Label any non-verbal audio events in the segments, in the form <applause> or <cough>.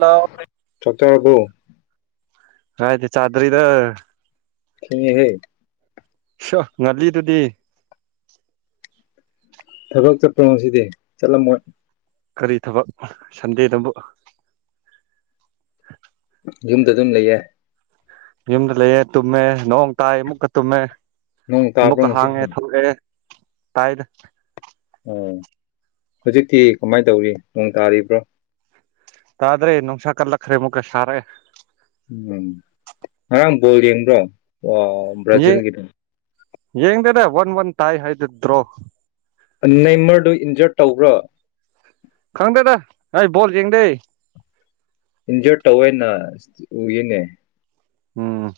hello ꯆꯠꯇꯔꯕꯣ <inaudible> ꯀꯥꯏꯗꯩ ꯆꯥꯗ꯭ꯔꯤꯗ ꯊꯦꯡꯉꯦꯍꯦ ꯁ ꯉꯜꯂꯤꯗꯨꯗꯤ ꯊꯕꯛ ꯆꯠꯄꯔꯣꯉꯁꯤꯗꯤ ꯆꯠꯂꯝꯃꯣꯏ ꯀꯔꯤ ꯊꯕꯛ ꯁꯟꯗꯦ ꯗꯕꯨ ꯌꯨꯝꯗ ꯑꯗꯨꯝ ꯂꯩꯌꯦ ꯌꯨꯝꯗ ꯂꯩ ꯇꯨꯝꯃꯦ ꯅꯣꯡ ꯇꯥꯏ ꯃꯨꯛꯀ ꯇꯨꯝꯃꯦ ꯅꯣꯡ ꯇꯥꯕ꯭ꯔꯣ ꯑꯃꯨꯛꯀ ꯉꯁꯤ ꯍꯥꯡꯉꯦ ꯊꯣꯛꯂꯛꯑꯦ ꯇꯥꯏꯗ ꯎꯝ ꯍꯧꯖꯤꯛꯇꯤ ꯀꯃꯥꯏꯅ ꯇꯧꯔꯤ ꯅꯣꯡ ꯇꯥꯔꯤꯕ꯭ꯔꯣ ꯇꯥꯗ꯭ꯔꯦ ꯅꯨꯡꯁꯥ ꯀꯂꯛꯈꯔꯦ ꯃꯨꯀ ꯁꯔꯦ ꯎꯝ ꯉꯔꯥꯡ ꯕꯣꯜ ꯌꯦꯡꯕ꯭ꯔꯣ ꯑꯣ ꯕ꯭ꯔꯥꯖꯤꯜꯒꯤꯗꯣ ꯌꯦꯡꯗꯗ ꯋꯥꯟ ꯋꯥꯟ ꯇꯥꯏ ꯍꯥꯏꯗ ꯗ꯭ꯔꯣ ꯅꯩꯃꯔꯗꯨ ꯏꯟꯖꯔ ꯇꯧꯕ꯭ꯔꯣ ꯈꯪꯗꯦꯗ ꯑꯩ ꯕꯣꯜ ꯌꯦꯡꯗꯦ ꯏꯟꯖꯣꯏ ꯇꯧꯋꯦꯅ ꯎꯏꯅꯦ ꯎꯝ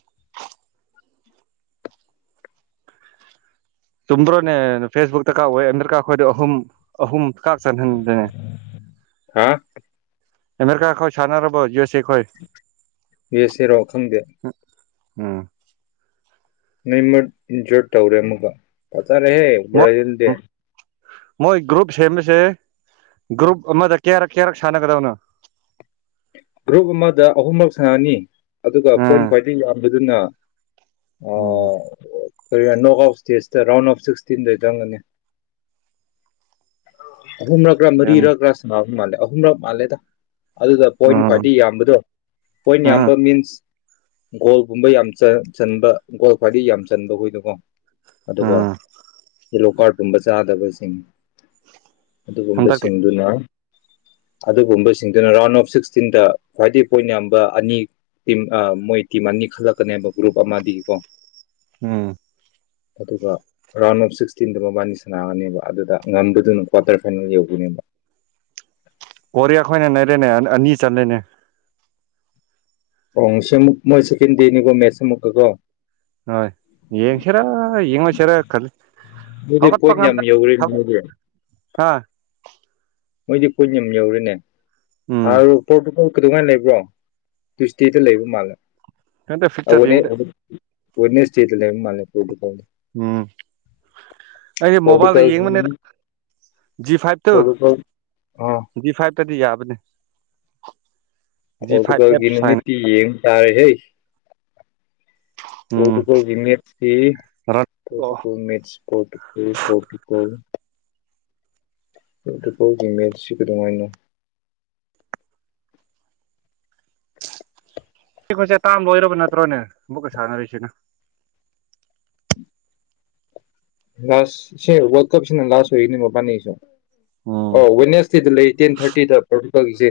ꯆꯨꯝꯕ꯭ꯔꯣꯅꯦ ꯐꯦꯁꯕꯨꯛꯇ ꯀꯥꯋꯦ ꯑꯃꯦꯔꯤꯀꯥ ꯈꯣꯏꯗꯨ ꯑꯍꯨꯝ ꯑꯍꯨꯝ ꯀꯥꯥꯛꯆꯟ ꯍꯟꯗꯦ ꯍꯥ ꯑꯃꯦꯔꯤꯀ ꯈꯣꯏ ꯁꯥꯟꯅꯔꯕꯣ ꯌꯨꯁ ꯌꯦꯁꯦꯔꯣ ꯈꯪꯗꯦ ꯎꯝ ꯅꯣꯏꯃꯔꯠ ꯏꯟꯖꯣꯏ ꯇꯧꯔꯦ ꯑꯃꯨꯛꯀ ꯌꯥꯔꯦ ꯍꯦ ꯕꯥꯔꯖꯤꯟꯗꯤ ꯎꯝ ꯃꯣꯏ ꯒ꯭ꯔꯨꯞ ꯁꯦꯝꯕꯁꯦ ꯒ꯭ꯔꯨꯞ ꯑꯃꯗ ꯀꯌꯥꯔꯛ ꯀꯌꯥꯔꯛ ꯁꯥꯟꯅꯒꯗꯕꯅꯣ ꯒ꯭ꯔꯨꯞ ꯑꯃꯗ ꯑꯍꯨꯝꯂꯛ ꯁꯥꯟꯅꯅꯤ ꯑꯗꯨꯒ ꯄꯣꯏꯟ ꯎꯝ ꯈ꯭ꯋꯥꯏꯗꯒꯤ ꯌꯥꯝ ꯑꯗꯨꯅ ꯑꯣ ꯎꯝ ꯀꯔꯤ ꯍꯥꯏꯅꯣ ꯑꯐ ꯁ꯭ꯇꯦꯖ ꯔꯥꯎꯟ ꯑꯣꯐ ꯁꯤꯛꯁꯇꯤꯟꯗ ꯆꯪꯒꯅꯤ ꯑꯍꯨꯝ ꯔꯛꯔ ꯌꯥꯟ ꯃꯔꯤꯔꯛꯔ ꯁꯅꯥꯕ ꯃꯥꯂꯦ ꯑꯍꯨꯝꯔꯛ ꯃꯥꯜꯂꯦꯗ ꯑꯗꯨ ꯄꯣꯏꯟ ꯎꯝ ꯈ꯭ꯋꯥꯏꯗꯒꯤ ꯌꯥꯝꯕꯗꯣ ꯄꯣꯏꯟ ꯎꯝ ꯌꯥꯝꯕ ꯃꯤꯟꯁ ꯒꯣꯜꯒꯨꯝꯕ ꯌꯥꯝ ꯆꯥ ꯆꯟꯕ ꯒꯣꯜ ꯈ꯭ꯋꯥꯏꯗꯒꯤꯩ ꯌꯥꯝ ꯆꯟꯕ ꯍꯣꯏꯗꯨꯀꯣ ꯑꯗꯨꯒ ꯎꯝ ꯌꯦꯂꯣ ꯀꯥꯔꯠ ꯀꯨꯝꯕ ꯆꯥꯗꯕꯁꯤꯡ ꯍꯟꯗꯛꯇꯤ ꯑꯗꯨꯒꯨꯝꯕꯁꯤꯡꯗꯨꯅ ꯑꯗꯨꯒꯨꯝꯕꯁꯤꯡꯗꯨꯅ ꯔꯥꯎꯟ ꯑꯣꯐ ꯁꯤꯛꯁ ꯆꯤꯟꯗ ꯈ꯭ꯋꯥꯏꯗꯒꯤ ꯄꯣꯏꯟ ꯌꯥꯝꯕ ꯑꯅꯤ ꯇꯤꯝ ꯃꯣꯏ ꯇꯤꯝ ꯑꯅꯤ ꯈꯜꯂꯛꯀꯅꯦꯕ ꯒ꯭ꯔꯨꯞ ꯑꯃꯗꯤꯀꯣ ꯎꯝ ꯑꯗꯨꯒ ꯔꯥꯎꯟ ꯑꯣꯐ ꯁꯤꯛꯁꯇꯤꯟꯗ ꯃꯕꯥꯅꯤ ꯁꯅꯥꯒꯅꯦꯕ ꯑꯗꯨꯗ ꯉꯝꯕꯗꯨꯅ ꯀ꯭ꯋꯥꯇꯔ ꯐꯥꯏꯅꯦꯜ ꯌꯧꯗꯣꯏꯅꯦꯕ ꯀꯣꯔꯤꯌꯥ ꯈꯣꯏꯅ ꯅꯩꯔꯦꯅꯦ ꯑꯅꯤ ꯆꯠꯂꯦꯅꯦ ꯄꯣꯡꯁꯦ ꯑꯃꯨꯛ ꯃꯣꯏ ꯁꯦꯀꯦꯟꯗꯦ ꯅꯤꯀꯣ ꯃꯦꯁ ꯑꯥꯃꯨꯛꯀ ꯀꯣ ꯍꯣꯏ ꯌꯦꯡꯁꯤꯔ ꯌꯦꯉꯣꯢꯁꯤꯔ ꯈꯜꯂꯤ ꯃꯗꯤ ꯀꯣꯏꯟ ꯌꯥꯝ ꯌꯧꯔꯤ ꯃꯣꯏꯗꯤ ꯍꯥꯥ ꯃꯣꯏꯗꯤ ꯀꯣꯏꯠ ꯌꯥꯝ ꯌꯧꯔꯦꯅꯦ ꯍꯥꯟ ꯎꯝ ꯄꯣꯔꯇꯨꯒꯟ ꯀꯩꯗꯧꯉꯥꯏꯅ ꯂꯩꯕ꯭ꯔꯣ ꯇꯨꯋꯏꯁꯗꯦꯗ ꯂꯩꯕ ꯃꯥꯜꯂꯦ ꯍꯗ ꯐꯤꯛꯆꯔ ꯌꯦꯡꯗ ꯆꯦꯅꯩꯁꯗꯦꯗ ꯂꯩꯕ ꯃꯥꯂꯦ ꯑꯩꯗꯣ ꯎꯝ ꯑꯩꯁ ꯃꯣꯕꯥꯏꯜꯗ ꯄꯣꯔꯇꯨꯒꯜ ꯌꯦꯡꯕꯅꯤꯗ ꯖꯤ ꯐꯥꯏꯚꯇꯨ ꯄꯣꯔꯇꯨꯒꯜ ꯑꯥ ꯖꯤ ꯐꯥꯏꯚ ꯀꯗꯤ ꯌꯥꯕꯅꯦ ꯖꯤ ꯐꯥꯏꯚ ꯑꯦꯞꯁ ꯍꯥꯏꯅ ꯀꯣꯇꯀꯒꯤꯅꯤꯃꯤꯠꯇꯤ ꯌꯦꯡ ꯇꯥꯔꯦ ꯍꯦ ꯎꯝ ꯄꯣꯇꯨꯀꯜꯒꯤꯃꯦꯠꯁꯤ ꯔꯟ ꯑꯣ ꯄꯣꯇꯨꯀꯜ ꯃꯦꯠꯁ ꯄꯣꯇꯨꯒꯜ ꯄꯣꯇꯨꯒꯜ ꯇ ꯀꯥꯎꯒꯤ ꯃꯜꯁꯤ ꯀ ꯑꯗꯨꯃ ꯍꯥꯏꯅꯣ ꯈꯣꯏꯁꯦ ꯇꯥꯥꯟꯕ ꯑꯣꯏꯔꯕ ꯅꯠꯇ꯭ꯔꯣꯅꯦ ꯑꯃꯨꯛꯀꯩ ꯁꯥꯟꯅꯔꯤꯁꯤꯅ ꯂꯥꯁ ꯁꯤ ꯋꯥꯔ ꯀꯞꯁꯤ ꯂꯥꯁ ꯑꯣꯏꯅꯤ ꯃ ꯄꯅꯤꯁ ꯎꯝ <inaudible> ꯁꯤꯗ ꯂꯩ ꯇꯦꯟ ꯊꯥꯔꯇꯤꯗ ꯄꯊꯣꯛꯄꯒꯤꯁꯦ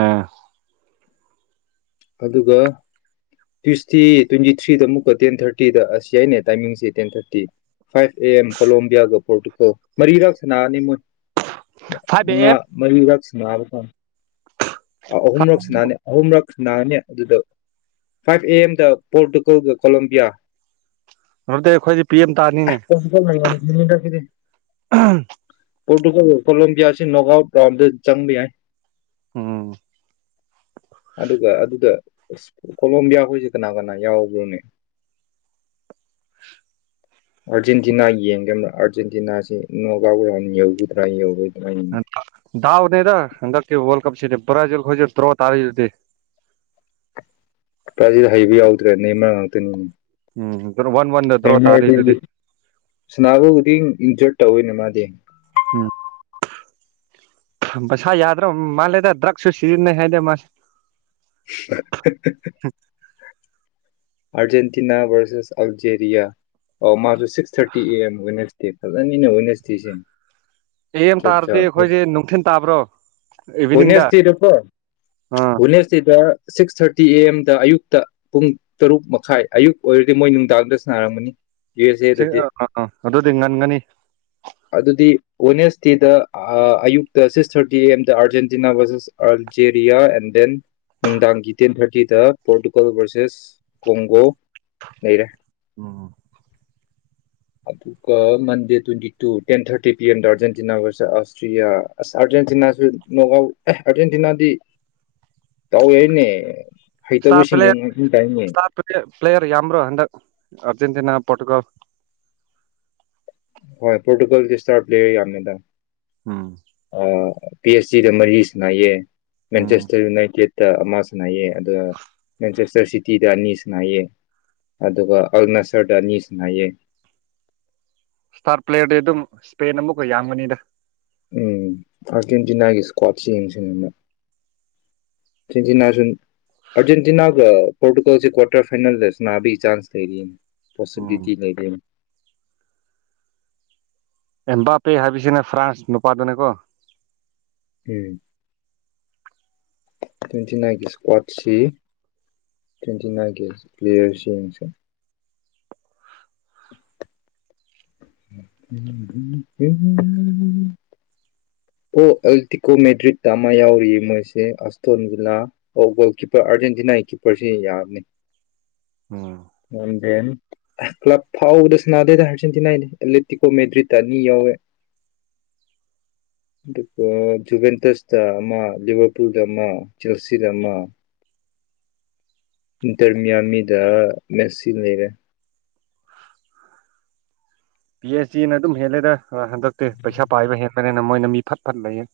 ꯑ ꯑꯗꯨꯒ ꯇ꯭ꯌꯨꯁꯗꯦ ꯇ꯭ꯋꯦꯟꯇꯤ ꯊ꯭ꯔꯤꯗ ꯑꯃꯨꯛꯀ ꯇꯦꯟ ꯊꯥꯔꯇꯤꯗ ꯑꯁꯤ ꯌꯥꯏꯅꯦ ꯇꯥꯏꯃꯤꯡꯁꯦ ten thirty five A M ꯀꯣꯂꯣꯝꯕꯤꯌꯥꯒ ꯄꯣꯔꯇꯨꯒꯜ ꯃꯔꯤꯔꯥꯛ ꯁꯅꯥꯡꯑꯅꯤ ꯃꯣꯏ ꯐꯥꯏꯚ ꯑꯦ ꯃꯥ ꯑꯦꯝ ꯃꯔꯤꯗꯥꯛꯁꯅꯕꯀꯣ ꯑꯍꯨꯝꯔꯛꯁꯤꯅꯥꯅꯦ ꯑꯍꯨꯝꯔꯛ ꯈꯨꯅꯥꯅꯤ ꯑꯗꯨꯗ ꯐꯥꯏꯚ ꯑꯦ ꯑꯦꯝꯗ ꯄꯣꯔꯇꯨꯒꯜꯒ ꯀꯣꯂꯣꯕꯤꯌꯥ ꯑꯗꯨꯗꯤ ꯑꯩꯈꯣꯏꯗꯤ ꯄꯤ ꯑꯦꯃ ꯇꯥꯔꯅꯤꯅꯦ ꯉꯝꯈꯤꯅꯤꯗ ꯄꯣꯔꯇꯨꯒꯜ ꯀꯂꯦꯝꯕꯤꯌꯥ ꯑꯁꯤ ꯅꯣꯒꯥ ꯆꯪꯃꯤ ꯌꯥꯏ ꯎꯝ ꯑꯗꯨꯒ ꯑꯗꯨꯗ ꯏꯁ ꯀꯣꯂꯣꯝꯕꯤꯌꯥ ꯍꯣꯢꯁꯦ ꯀꯅꯥ ꯀꯅꯥ ꯌꯥꯎꯕ꯭ꯔꯣꯅꯦ ꯑꯥꯔꯖꯦꯟꯇꯤꯅꯥ ꯌꯦꯡꯒꯕ ꯑꯥꯔꯖꯦꯟꯇꯤꯅꯥꯁꯤ ꯅꯣꯒꯥꯎ ꯭ꯔ ꯌꯧꯒꯗ꯭ꯔꯥ ꯌꯧꯗ꯭ꯔꯥ ꯗꯥꯎꯅꯤꯗ ꯍꯟꯗꯛꯀꯤ ꯋꯣꯜ <unintelligible> ꯄꯔꯥꯁꯤꯗ ꯍꯩꯕ ꯌꯥꯎꯗ꯭ꯔꯦ ꯅ ꯃꯔꯛ ꯉꯥꯛꯇꯅꯤ ꯎꯝ ꯋꯥꯟ ꯋꯥꯟꯗ ꯗ꯭ꯔꯣ ꯇꯥꯔꯤꯗꯨꯗꯤ <unintelligible> ꯁꯅꯥꯎꯗꯤ ꯇꯧꯋꯤꯅꯦ ꯃꯥꯗꯤ ꯎꯝ ꯃꯁꯥ ꯌꯥꯗ꯭ꯔꯥ ꯃꯥꯜꯂꯦꯗ ꯗ꯭ꯔꯛꯁꯨ ꯁꯤꯖꯤꯟꯅꯩ ꯍꯥꯏꯗ ꯃꯥꯁꯦ <unintelligible> ꯑꯥꯔꯖꯦꯟꯇꯤꯅꯥ ꯚꯔꯁꯦꯁ ꯑꯜꯖꯦꯔꯤꯌꯥ ꯑꯣ ꯃꯥꯁꯨ ꯁꯤꯛꯁ ꯊꯥꯔꯇꯤ ꯑꯦ ꯑꯦꯝ ꯋꯥꯏꯅꯁꯗꯦ ꯐꯖꯅꯤꯅ ꯋꯥꯏꯅꯁꯇꯔꯤꯁꯦ ꯑꯦ ꯑꯦꯝ ꯇꯥꯔꯗꯤ ꯑꯩꯈꯣꯏꯗꯤ ꯅꯨꯡꯊꯤꯟ ꯇꯥꯕ꯭ꯔꯣ ꯏꯚꯤꯅꯤꯡꯗ ꯋꯥꯏꯅ꯭ꯔꯁꯗꯦ ꯀꯣ ꯑꯥ ꯋꯥꯏꯅ꯭ꯔꯁꯗꯦꯗ ꯁꯤꯛꯁ ꯊꯥꯔꯇꯤ ꯑꯦ ꯑꯦꯝꯗ ꯑꯌꯨꯛꯇ ꯄꯨꯡ ꯇꯔꯨꯛ ꯃꯈꯥꯏ ꯑꯌꯨꯛ ꯑꯣꯏꯔꯗꯤ ꯃꯣꯏ ꯅꯨꯡꯗꯥꯡꯗ ꯁꯥꯟꯅꯔꯝꯒꯅꯤ ꯌꯨ ꯑꯦꯁ ꯁꯤ ꯑꯦꯗꯗꯤ ꯑ ꯑꯥ ꯑꯗꯨꯗꯤ ꯉꯟꯒꯅꯤ ꯋꯥꯏꯅꯔꯗꯦꯗ ꯑ ꯌꯨꯛꯇ ꯁꯤꯛꯁ ꯊꯥꯔꯇꯤ ꯑꯦꯝ ꯗ Argentina versus Algeria and then ꯅꯨꯡꯗꯥꯡꯒꯤ ꯇꯦꯟ ꯊꯥꯔꯇꯤꯗ ꯄꯣꯔꯇꯨꯒꯜ ꯚꯔꯁꯦꯁ ꯀꯣꯡꯒꯣ ꯂꯩꯔꯦ ꯎꯝ ꯑꯗꯨꯒ ꯃꯟꯗꯦ twenty two ten thirty P ꯑꯦꯝꯗ ꯑꯥꯔꯖꯦꯟꯇꯤꯅꯥ ꯕꯔꯁꯦ ꯑꯁꯇ꯭ꯔꯤꯌꯥ ꯑꯁ ꯑꯥꯔꯖꯦꯟꯇꯤꯅꯥꯁꯨ ꯅꯣꯛ ꯑꯥꯎꯠ ꯑꯦ ꯑꯥꯔꯖꯦꯟꯇꯤꯅꯥꯗꯤ ꯇꯧꯋꯦꯅꯦ ꯏꯁꯇꯥ ꯄ꯭ꯂꯦꯠ ꯏꯁꯇꯥ ꯄ꯭ꯂꯦ ꯄ꯭ꯂꯦꯌꯔ ꯌꯥꯝꯕ꯭ꯔꯣ ꯍꯟꯗꯛ ꯑ ꯑꯔꯖꯦꯟꯇꯤꯅꯥ ꯄꯣꯔꯇꯨꯒꯟ ꯍꯣꯏ ꯄꯣꯔꯇꯨꯒꯜ ꯏꯁꯇꯥꯔ ꯄ꯭ꯂꯦꯔ ꯌꯥꯝꯃꯦꯗꯥ ꯎꯝ ꯄꯤ ꯑꯩꯆ ꯁꯤꯗ ꯃꯔꯤ ꯁꯥꯟꯅꯩꯌꯦ ꯎꯝ ꯃꯦꯟꯆꯦꯁꯇꯔ ꯌꯨꯅꯥꯏꯇꯦꯠ ꯇ ꯑꯃ ꯁꯅꯥꯏꯑꯌꯦ ꯑꯗꯨꯒ ꯃꯦꯟꯆꯦꯁꯇꯔ ꯁꯤꯇꯤꯗ ꯑꯅꯤꯁꯨ ꯁꯅꯥꯏꯑꯦ ꯑꯗꯨꯒ ꯑꯜꯅꯆꯟꯗ ꯑꯅꯤꯁꯨ ꯅꯥꯏꯑꯌꯦ ꯏꯁꯇꯥꯔ ꯄ꯭ꯂꯦꯠꯤ ꯑꯗꯨꯝ ꯏꯁꯄꯦꯟ ꯑꯃꯛꯀ ꯌꯥꯝꯒꯅꯤꯗ ꯎꯝ ꯑꯥꯔꯖꯦꯟꯇꯤꯅꯥꯒꯤ ꯏꯁꯀ꯭ꯋꯥꯠꯁ ꯌꯦꯡꯁꯤꯅꯦꯅ ꯑꯥꯔꯖꯦꯟꯇꯤꯅꯥꯁꯨ ꯑꯥꯔꯖꯦꯟꯇꯤꯅꯥꯒ ꯄꯣꯔꯇꯨꯒꯜꯁꯦ ꯀ꯭ꯋꯥꯇꯔ ꯐꯥꯏꯅꯦꯜꯗꯁꯨ ꯁꯅꯥꯕꯒꯤ ꯆꯥꯟꯁ ꯂꯩꯔꯤꯅ ꯎꯝ ꯄꯣꯁꯤꯕꯤꯂꯤꯇꯤ ꯂꯩꯕꯔꯥ ꯑꯦꯝꯕꯥ ꯄꯦ ꯍꯥꯢꯕꯁꯤꯅꯦ ꯐ꯭ꯔꯥꯟꯁ ꯅꯄꯥꯗꯨꯅꯦ ꯀꯣ ꯎꯝ ꯇ꯭ꯋꯦꯟꯇꯤ ꯅꯥꯏꯟꯒꯤ ꯏꯁꯀ꯭ꯋꯥꯠꯁꯤ ꯇ꯭ꯋꯦꯟꯇꯤ ꯅꯥꯏꯟꯒꯤ ꯄ꯭ꯂꯦꯌꯔꯁꯤ ꯌꯦꯡꯁꯦ ꯎꯃꯎꯝ ꯎꯝ ꯀꯣ ꯑꯦꯜꯇꯤꯀꯣ ꯃꯦꯗ꯭ꯔꯤꯠꯇ ꯑꯃ ꯌꯥꯎꯔꯤ ꯃꯣꯏꯁꯦ ꯑꯁꯇꯣꯟꯕꯤꯂꯥ ꯑꯣ ꯒꯣꯜ ꯀꯤꯞꯄꯔ ꯑꯥꯔꯖꯦꯟꯇꯤꯅꯥꯒꯤ ꯀꯤꯞꯄꯔꯁꯤ ꯌꯥꯕꯅꯤ ꯎꯝ ꯀ꯭ꯂꯕ ꯐꯥꯎꯕꯗ ꯁꯅꯥꯗꯦꯗ ꯑꯥꯔꯖꯦꯟꯇꯤꯅꯥꯏꯗꯤ ꯂꯦꯇꯤꯀꯣ ꯃꯦꯗ꯭ꯔꯤꯠꯇ ꯑꯅꯤ ꯌꯥꯎꯋꯦ ꯑꯗꯨꯒ ꯖꯨꯕꯦꯟꯇꯁꯇ ꯑꯃ ꯂꯤꯌꯣ ꯇꯨꯗ ꯑꯃ ꯖꯔꯁꯤꯗ ꯑꯃ ꯗꯔꯃꯤꯌꯥꯃꯤꯗ ꯉꯁꯤ ꯂꯩꯔꯦ ꯄꯤ ꯑꯩꯁ ꯗꯤꯅ ꯑꯗꯨꯝ ꯍꯦꯜꯂꯦꯗ ꯍꯟꯗꯛꯇꯤ ꯄꯩꯁꯥ ꯄꯥꯏꯕ ꯍꯦꯟꯕꯅꯤꯅ ꯃꯣꯏꯅ ꯃꯤ ꯐꯠ ꯐꯠ ꯂꯩꯌꯦ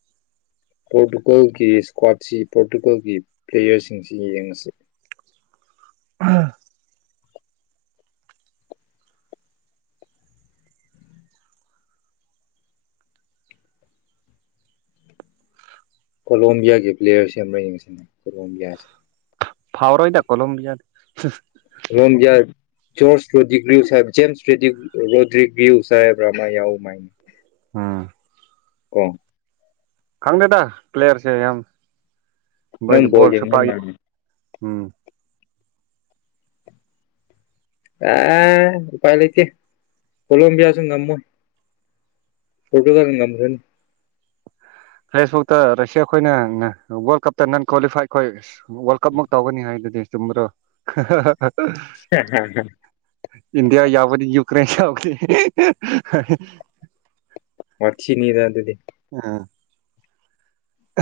ꯄꯣꯔꯇꯨꯒꯜꯒꯤ ꯏꯁꯀ꯭ꯋꯥꯠꯁꯤ ꯄꯣꯔꯇꯨꯒꯜꯒꯤ ꯄ꯭ꯂꯦꯌꯔꯁꯤꯡꯁꯤ ꯌꯦꯡꯂꯉꯁꯤ ꯑ ꯀꯣꯂꯣꯝꯕꯤꯌꯥꯒꯤ ꯄ꯭ꯂꯦꯌꯔ ꯁꯦꯝ ꯑꯃꯅ ꯌꯦꯡꯉꯁꯤꯅꯦ ꯀꯣꯂꯣꯝꯕꯤꯌꯥꯁꯦ ꯐꯥꯎꯔꯣꯏꯗ ꯀꯣꯂꯣꯕꯤꯌꯥꯔ ꯔꯣꯝꯌꯔ ꯁꯣꯔꯁ ꯗꯤꯒ꯭ꯔꯤ ꯌꯨꯁ ꯖꯦꯝꯁꯗ ꯗꯤꯒ꯭ꯔꯤ ꯋꯔꯗꯔꯤꯒ꯭ꯌꯎ ꯍꯥꯏꯕ ꯑꯃ ꯌꯥꯎ ꯃꯥꯏ ꯑꯥ ꯑꯣ ꯈꯪꯗꯦꯗ ꯄꯦꯌꯥꯔꯁꯦ ꯌꯥꯝ ꯅꯪꯪ ꯃꯣꯏꯗ ꯕꯣꯜ ꯕꯣꯜꯁꯨ ꯍꯦꯡꯕ ꯄꯥꯏ ꯃꯃꯤ ꯎꯝ ꯑꯦ ꯎꯥꯄꯥꯢ ꯂꯩꯇꯦ ꯀꯣꯂꯝꯕꯤꯌꯥꯁꯨ ꯉꯝꯃꯣꯏ ꯄꯣꯔꯇꯨꯒꯟ ꯉꯝꯈ꯭ꯔꯅꯤ ꯐꯦꯁꯕꯨꯛꯇ ꯔꯁꯤꯌꯥ ꯈꯣꯏꯅ ꯋꯥꯔꯜ ꯀꯞꯇ ꯅꯟ ꯀ꯭ꯋꯥꯂꯤꯐꯥꯏ ꯈꯣꯏ ꯋꯥꯔꯜ ꯀꯞꯃꯛ ꯇꯧꯒꯅꯤ ꯍꯥꯏ ꯑꯗꯨꯗꯤ ꯆꯨꯝꯕꯔꯣ ꯍꯥ ꯍꯥ ꯍꯥ ꯍꯦ ꯍꯦ ꯍꯦ ꯏꯟꯗꯤꯌꯥ ꯌꯥꯕꯗꯤ ꯌꯨꯀ꯭ꯔꯦꯟ ꯌꯥꯎꯚꯤ ꯋꯥꯊꯤꯅꯤꯗ ꯑꯗꯨꯗꯤ ꯑꯥ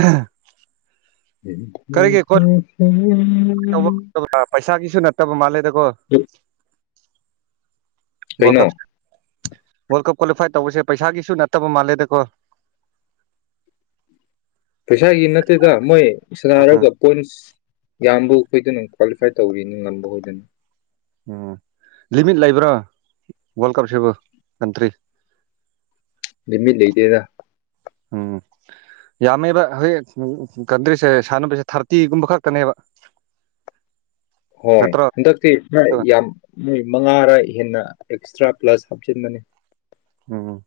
ꯑꯥ ꯍꯥ ꯍꯝ ꯍꯝ ꯍꯝ ꯍꯝ ꯇ ꯃ ꯃꯥꯂꯦꯗ ꯀꯣ ꯀꯩꯅꯣ ꯋꯥꯔꯜꯀꯞ ꯋꯥꯔꯜ ꯀꯞ ꯀ꯭ꯋꯥꯂꯤꯐꯥꯏ ꯇꯧꯕꯁꯦ ꯄꯩꯁꯥꯒꯤꯁꯨ ꯅꯠꯇꯕ ꯃꯥꯜꯂꯦꯗꯀꯣ ꯄꯩꯁꯥꯒꯤ ꯅꯠꯇꯦꯗ ꯃꯣꯏ ꯁꯥꯟꯅꯔꯒ ꯄꯣꯏꯟꯁ ꯌꯥꯝꯕꯨ ꯑꯩꯈꯣꯏꯗꯅ ꯀ꯭ꯋꯥꯂꯤꯐꯥꯏ ꯇꯧꯔꯤꯅꯤ ꯉꯝꯕ ꯍꯣꯏꯗꯣꯏꯅ ꯎꯝ ꯂꯤꯃꯤꯠ ꯂꯩꯕ꯭ꯔꯣ ꯋꯥꯔꯜ ꯀꯞꯁꯤꯕꯨ ꯀꯟꯇ꯭ꯔꯤ ꯂꯤꯃꯤꯠ ꯂꯩꯗꯦꯗ ꯎꯝ ꯌꯥꯝꯃꯦꯕ ꯍꯧꯖꯤꯛ ꯀꯟꯗ꯭ꯔꯤꯁꯦ ꯁꯥꯟꯅꯕꯁꯦ ꯊꯥꯔꯇꯤꯒꯨꯝꯕ ꯈꯛꯇꯅꯦꯕ ꯍꯣꯏ ꯅꯠꯇ꯭ꯔꯣ ꯍꯟꯗꯛꯇꯤ ꯌꯥꯝ ꯃꯣꯏ ꯃꯉꯥꯔ ꯍꯦꯟꯅ ꯑꯦꯛꯁꯇ꯭ꯔꯥ ꯄꯂꯁ ꯍꯥꯞꯆꯤꯟꯕꯅꯤ ꯎꯝ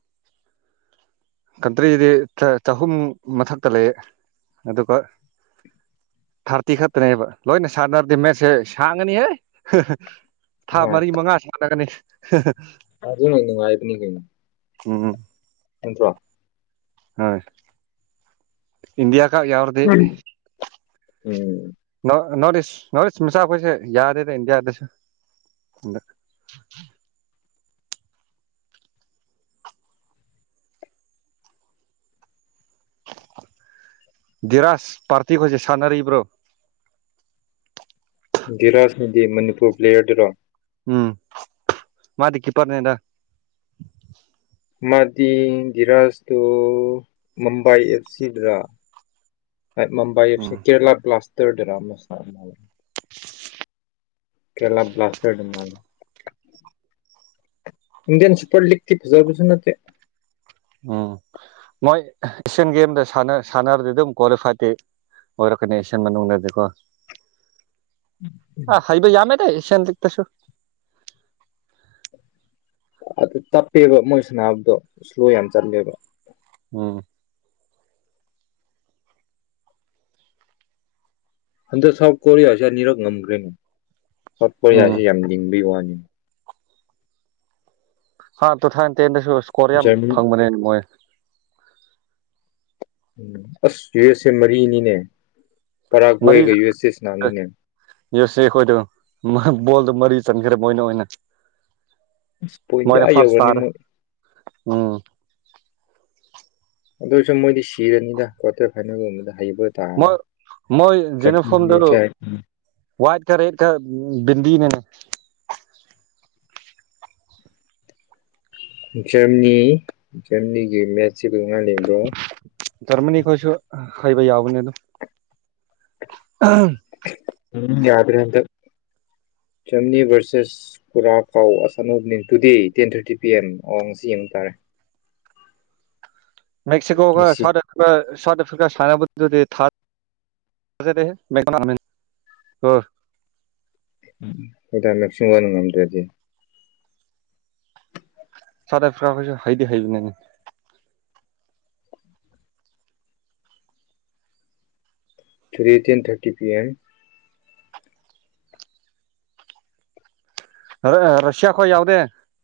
ꯀꯟꯇ꯭ꯔꯤꯗꯤ ꯆꯍꯨꯝ ꯃꯊꯛꯇ ꯂꯩꯌꯦ ꯑꯗꯨꯒ ꯊꯥꯔꯇꯤ ꯈꯛꯇꯅꯦꯕ ꯂꯣꯏꯅ ꯁꯥꯟꯅꯔꯗꯤ ꯃꯦꯠꯁꯁꯦ ꯁꯥꯡꯉꯅꯤꯍꯦ ꯊꯥ ꯃꯔꯤ ꯃꯉꯥ ꯁꯥꯟꯅꯒꯅꯤ ꯍꯥ ꯍꯥ ꯑ ꯑꯗꯨ ꯅꯨꯡꯉꯥꯏꯕꯅꯤ ꯀꯩꯅꯣ ꯎꯝ ꯅꯠꯇꯔꯣ ꯍꯣꯏ ꯏꯟꯗꯤꯌꯥ ꯀ ꯌꯥꯎꯔꯗꯤ ꯎꯝ ꯎꯝ ꯅ ꯅꯣꯔꯠ ꯏꯁ ꯅꯣꯔꯠ ꯏꯁ ꯃꯆꯥ ꯑꯩꯈꯣꯏꯁꯦ ꯌꯥꯗꯦꯗ ꯏꯟꯗꯤꯌꯥꯗꯁꯨ ꯗꯤꯔꯥꯁ ꯄꯥꯔꯇꯤ ꯍꯣꯏꯁꯦ ꯁꯥꯟꯅꯔꯤꯕ꯭ꯔꯣ ꯗꯤꯔꯥꯥꯁ ꯍꯥꯏꯗꯤ ꯃꯅꯤꯄꯨꯔ ꯄꯂꯦꯌꯦꯔ ꯗꯨꯔꯣ ꯎꯝ ꯃꯥꯗꯤ ꯀꯤꯄ꯭ꯔꯅꯦꯗ ꯃꯥꯗꯤ ꯙꯤꯔꯥꯖꯇꯣ ꯃꯨꯝꯕꯥꯏ ꯑꯦꯐ ꯁꯤꯗ꯭ꯔꯥ ꯃꯨꯝꯕꯥꯏ ꯑꯦꯐꯁꯤ ꯎꯝ ꯀꯦꯔꯂꯥ ꯄꯂꯁ <unintelligible> <inaudible> ꯀꯦꯂ ꯄ꯭ꯂꯥꯁꯔ ꯃꯥꯅ ꯏꯟꯗꯤꯌꯥꯟ ꯁꯨꯄꯔ ꯂꯤꯒꯀꯤ ꯐꯖꯥꯕꯤꯁꯨ ꯅꯠꯇꯦ ꯎꯝ ꯃꯣꯏ ꯑꯦꯁꯤꯌꯥꯟ ꯒꯦꯝꯗ ꯁꯥꯟꯅꯔꯗꯤ ꯑꯗꯨꯝ ꯀ꯭ꯋꯥꯂꯤꯐꯥꯏꯇꯤ ꯑꯣꯏꯔꯛꯀꯅꯤ ꯑꯦꯁꯤꯌꯥꯟ ꯃꯅꯨꯡꯗꯗꯤꯀꯣ ꯑ ꯍꯩꯕ ꯌꯥꯝꯃꯦꯗ ꯑꯦꯁꯤꯌꯥꯟ ꯂꯤꯛꯇꯁꯨ ꯑꯗꯨ ꯇꯞꯄꯦꯕ ꯃꯣꯏ ꯁꯅꯕꯗꯣ ꯁꯂꯣ ꯌꯥꯝ ꯆꯠꯂꯦꯕ ꯎꯝ ꯍꯟꯗꯛ ꯁꯥꯎꯊ ꯀꯣꯔꯤꯌꯥꯁꯤ ꯑꯅꯤꯔꯛ ꯉꯝꯒ꯭ꯔꯦ ꯁꯥꯎꯠ ꯎꯝ ꯀꯣꯔꯤꯌꯥꯁꯦ ꯌꯥꯝ ꯂꯤꯡꯕꯩ ꯋꯥꯅꯤ ꯎꯝ <inaudible> ꯍꯥꯐ ꯇꯨ ꯊꯥꯏꯟ ꯇꯦꯟꯗꯁꯨꯟ <unintelligible> ꯏꯁꯀꯣꯔ ꯌꯥꯝ ꯖꯔꯃ ꯐꯪꯕꯅꯦ ꯃꯣꯏ ꯑꯁ ꯌꯨ ꯑꯦꯁ ꯑꯦ ꯃꯔꯤꯅꯤ ꯅꯦ ꯃꯔꯤꯔꯛ ꯌꯨ ꯑꯦꯁ ꯑꯦ ꯈꯣꯏꯗꯣ ꯕꯣꯜꯗꯣ ꯃꯔꯤ ꯆꯟꯈ꯭ꯔꯦ ꯃꯣꯏꯅ ꯑꯣꯏꯅ ꯄꯨꯏꯟꯗꯤ ꯃꯣꯏꯅ ꯑꯥ ꯐꯥꯔꯁ ꯌꯧꯔꯅꯤ ꯇꯥꯔꯦ ꯃꯣꯢ ꯎꯝ ꯑꯗꯨꯁꯨ ꯃꯣꯏꯗꯤ ꯁꯤꯔꯅꯤꯗ ꯀ꯭ꯋꯥꯔꯇꯔ ꯐꯥꯏꯅꯦꯜꯒꯨꯝꯕꯗ ꯍꯩꯕ ꯇꯥꯔꯅꯤ ꯃꯣꯏ ꯃꯣꯏ <unintelligible> ꯋꯥꯏꯠ ꯀ ꯔꯦꯠ ꯀ ꯕꯤꯟꯗꯤ ꯅꯦ <unintelligible> ꯖꯔꯃꯅꯤ ꯖꯔꯃꯅꯤꯒꯤ ꯃꯦꯁꯁꯤ ꯖꯔ꯭ꯃꯅꯤ ꯈꯣꯢꯁꯨ ꯍꯥꯏꯕ ꯌꯥꯎꯕꯅꯦ ꯑꯗꯨꯝ ꯎꯝ ꯌꯥꯗ꯭ꯔꯦ ꯍꯟꯗꯛ ꯖꯔꯃꯅꯤ ꯚꯔꯁꯦꯁ ꯄꯨꯔꯥ ꯀꯥꯎ ꯑꯁ ꯑꯅꯧꯕ ꯇꯨꯗꯦ ꯇꯦꯟ ꯊꯥꯔꯇꯤ ꯄꯤ ꯑꯦꯝ ꯑꯋ ꯉꯁꯤ ꯌꯦꯡꯕ ꯇꯥꯔꯦ ꯃꯦꯛꯁꯤꯀꯣ ꯒ ꯉꯁꯤ ꯁꯥꯎ꯭ꯊ ꯑꯐꯤ ꯀ <unintelligible> ꯁꯥꯥꯎꯠ ꯑꯐ꯭ꯔꯤꯀꯥ ꯁꯥꯏꯅꯥꯕ ꯗꯨꯗꯤ ꯊꯥꯖꯗꯦꯍꯦ <unintelligible> ꯍꯟꯗꯛ ꯃꯦꯛꯁꯤꯔ ꯉꯝꯗ꯭ꯔꯗꯤ ꯁꯥꯥꯎꯊ ꯑꯐ꯭ꯔꯀꯥ ꯈꯣꯢꯁꯨ ꯍꯩꯗꯤ ꯍꯥꯏꯕꯅꯤꯅꯦ three ten thirty P M Russia ꯈꯣꯏ ꯌꯥꯎꯗꯦ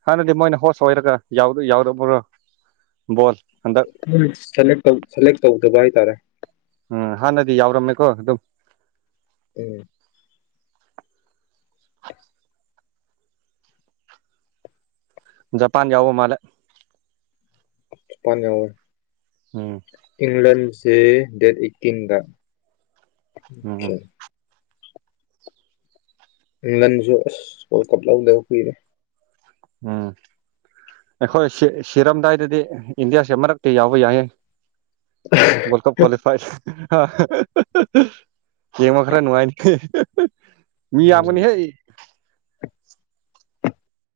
ꯍꯥꯟꯅꯗꯤ ꯃꯣꯏꯅ ꯍꯣꯁ ꯑꯣꯏꯔꯒ ꯌꯥꯎꯗ ꯌꯥꯎꯗꯕ ꯕꯣꯜ ꯍꯟꯗꯛ ꯎꯝ ꯁꯦꯂꯦꯛ ꯇꯧ ꯁꯦꯂꯦꯛ ꯇꯧ ꯗꯕꯥꯏ ꯍꯥꯢꯇꯥꯔꯦ <unintelligible> ꯎꯝ ꯍꯥꯟꯅꯗꯤ ꯌꯥꯎꯔꯝꯃꯦꯀꯣ ꯑꯗꯨꯝ ꯎꯝ ꯖꯄꯥꯟ ꯌꯥꯎꯕ ꯃꯥꯂꯦ ꯖꯄꯥꯟ ꯌꯥꯎ ꯑꯦ ꯎꯝ ꯏꯪꯂꯟꯁꯦ ꯗꯦꯠ ꯑꯩꯠꯇꯤꯟꯗ ꯎꯝ ꯑꯆꯥ <unintelligible> ꯏꯡꯂꯟꯁꯨ ꯑꯁ ꯋꯥꯔꯜ ꯀꯞ ꯂꯧꯗꯕ ꯀꯨꯢꯔꯦ ꯎꯝ ꯑꯩꯈꯣꯏ <unintelligible> ꯁꯤꯔꯝꯗꯥꯏꯗꯗꯤ ꯏꯟꯗꯤꯌꯥꯁꯦ ꯃꯔꯛꯇꯤ ꯌꯥꯎꯕ ꯌꯥꯏꯌꯦ ꯋꯥꯔꯜ ꯀꯞ ꯀ꯭ꯋꯥꯂꯤꯐꯥꯏ ꯌꯦꯡꯕ ꯈꯔꯥ ꯅꯨꯡꯉꯥꯏꯅꯤ ꯃꯤ ꯎꯝ ꯌꯥꯝꯒꯅꯤ ꯍꯦ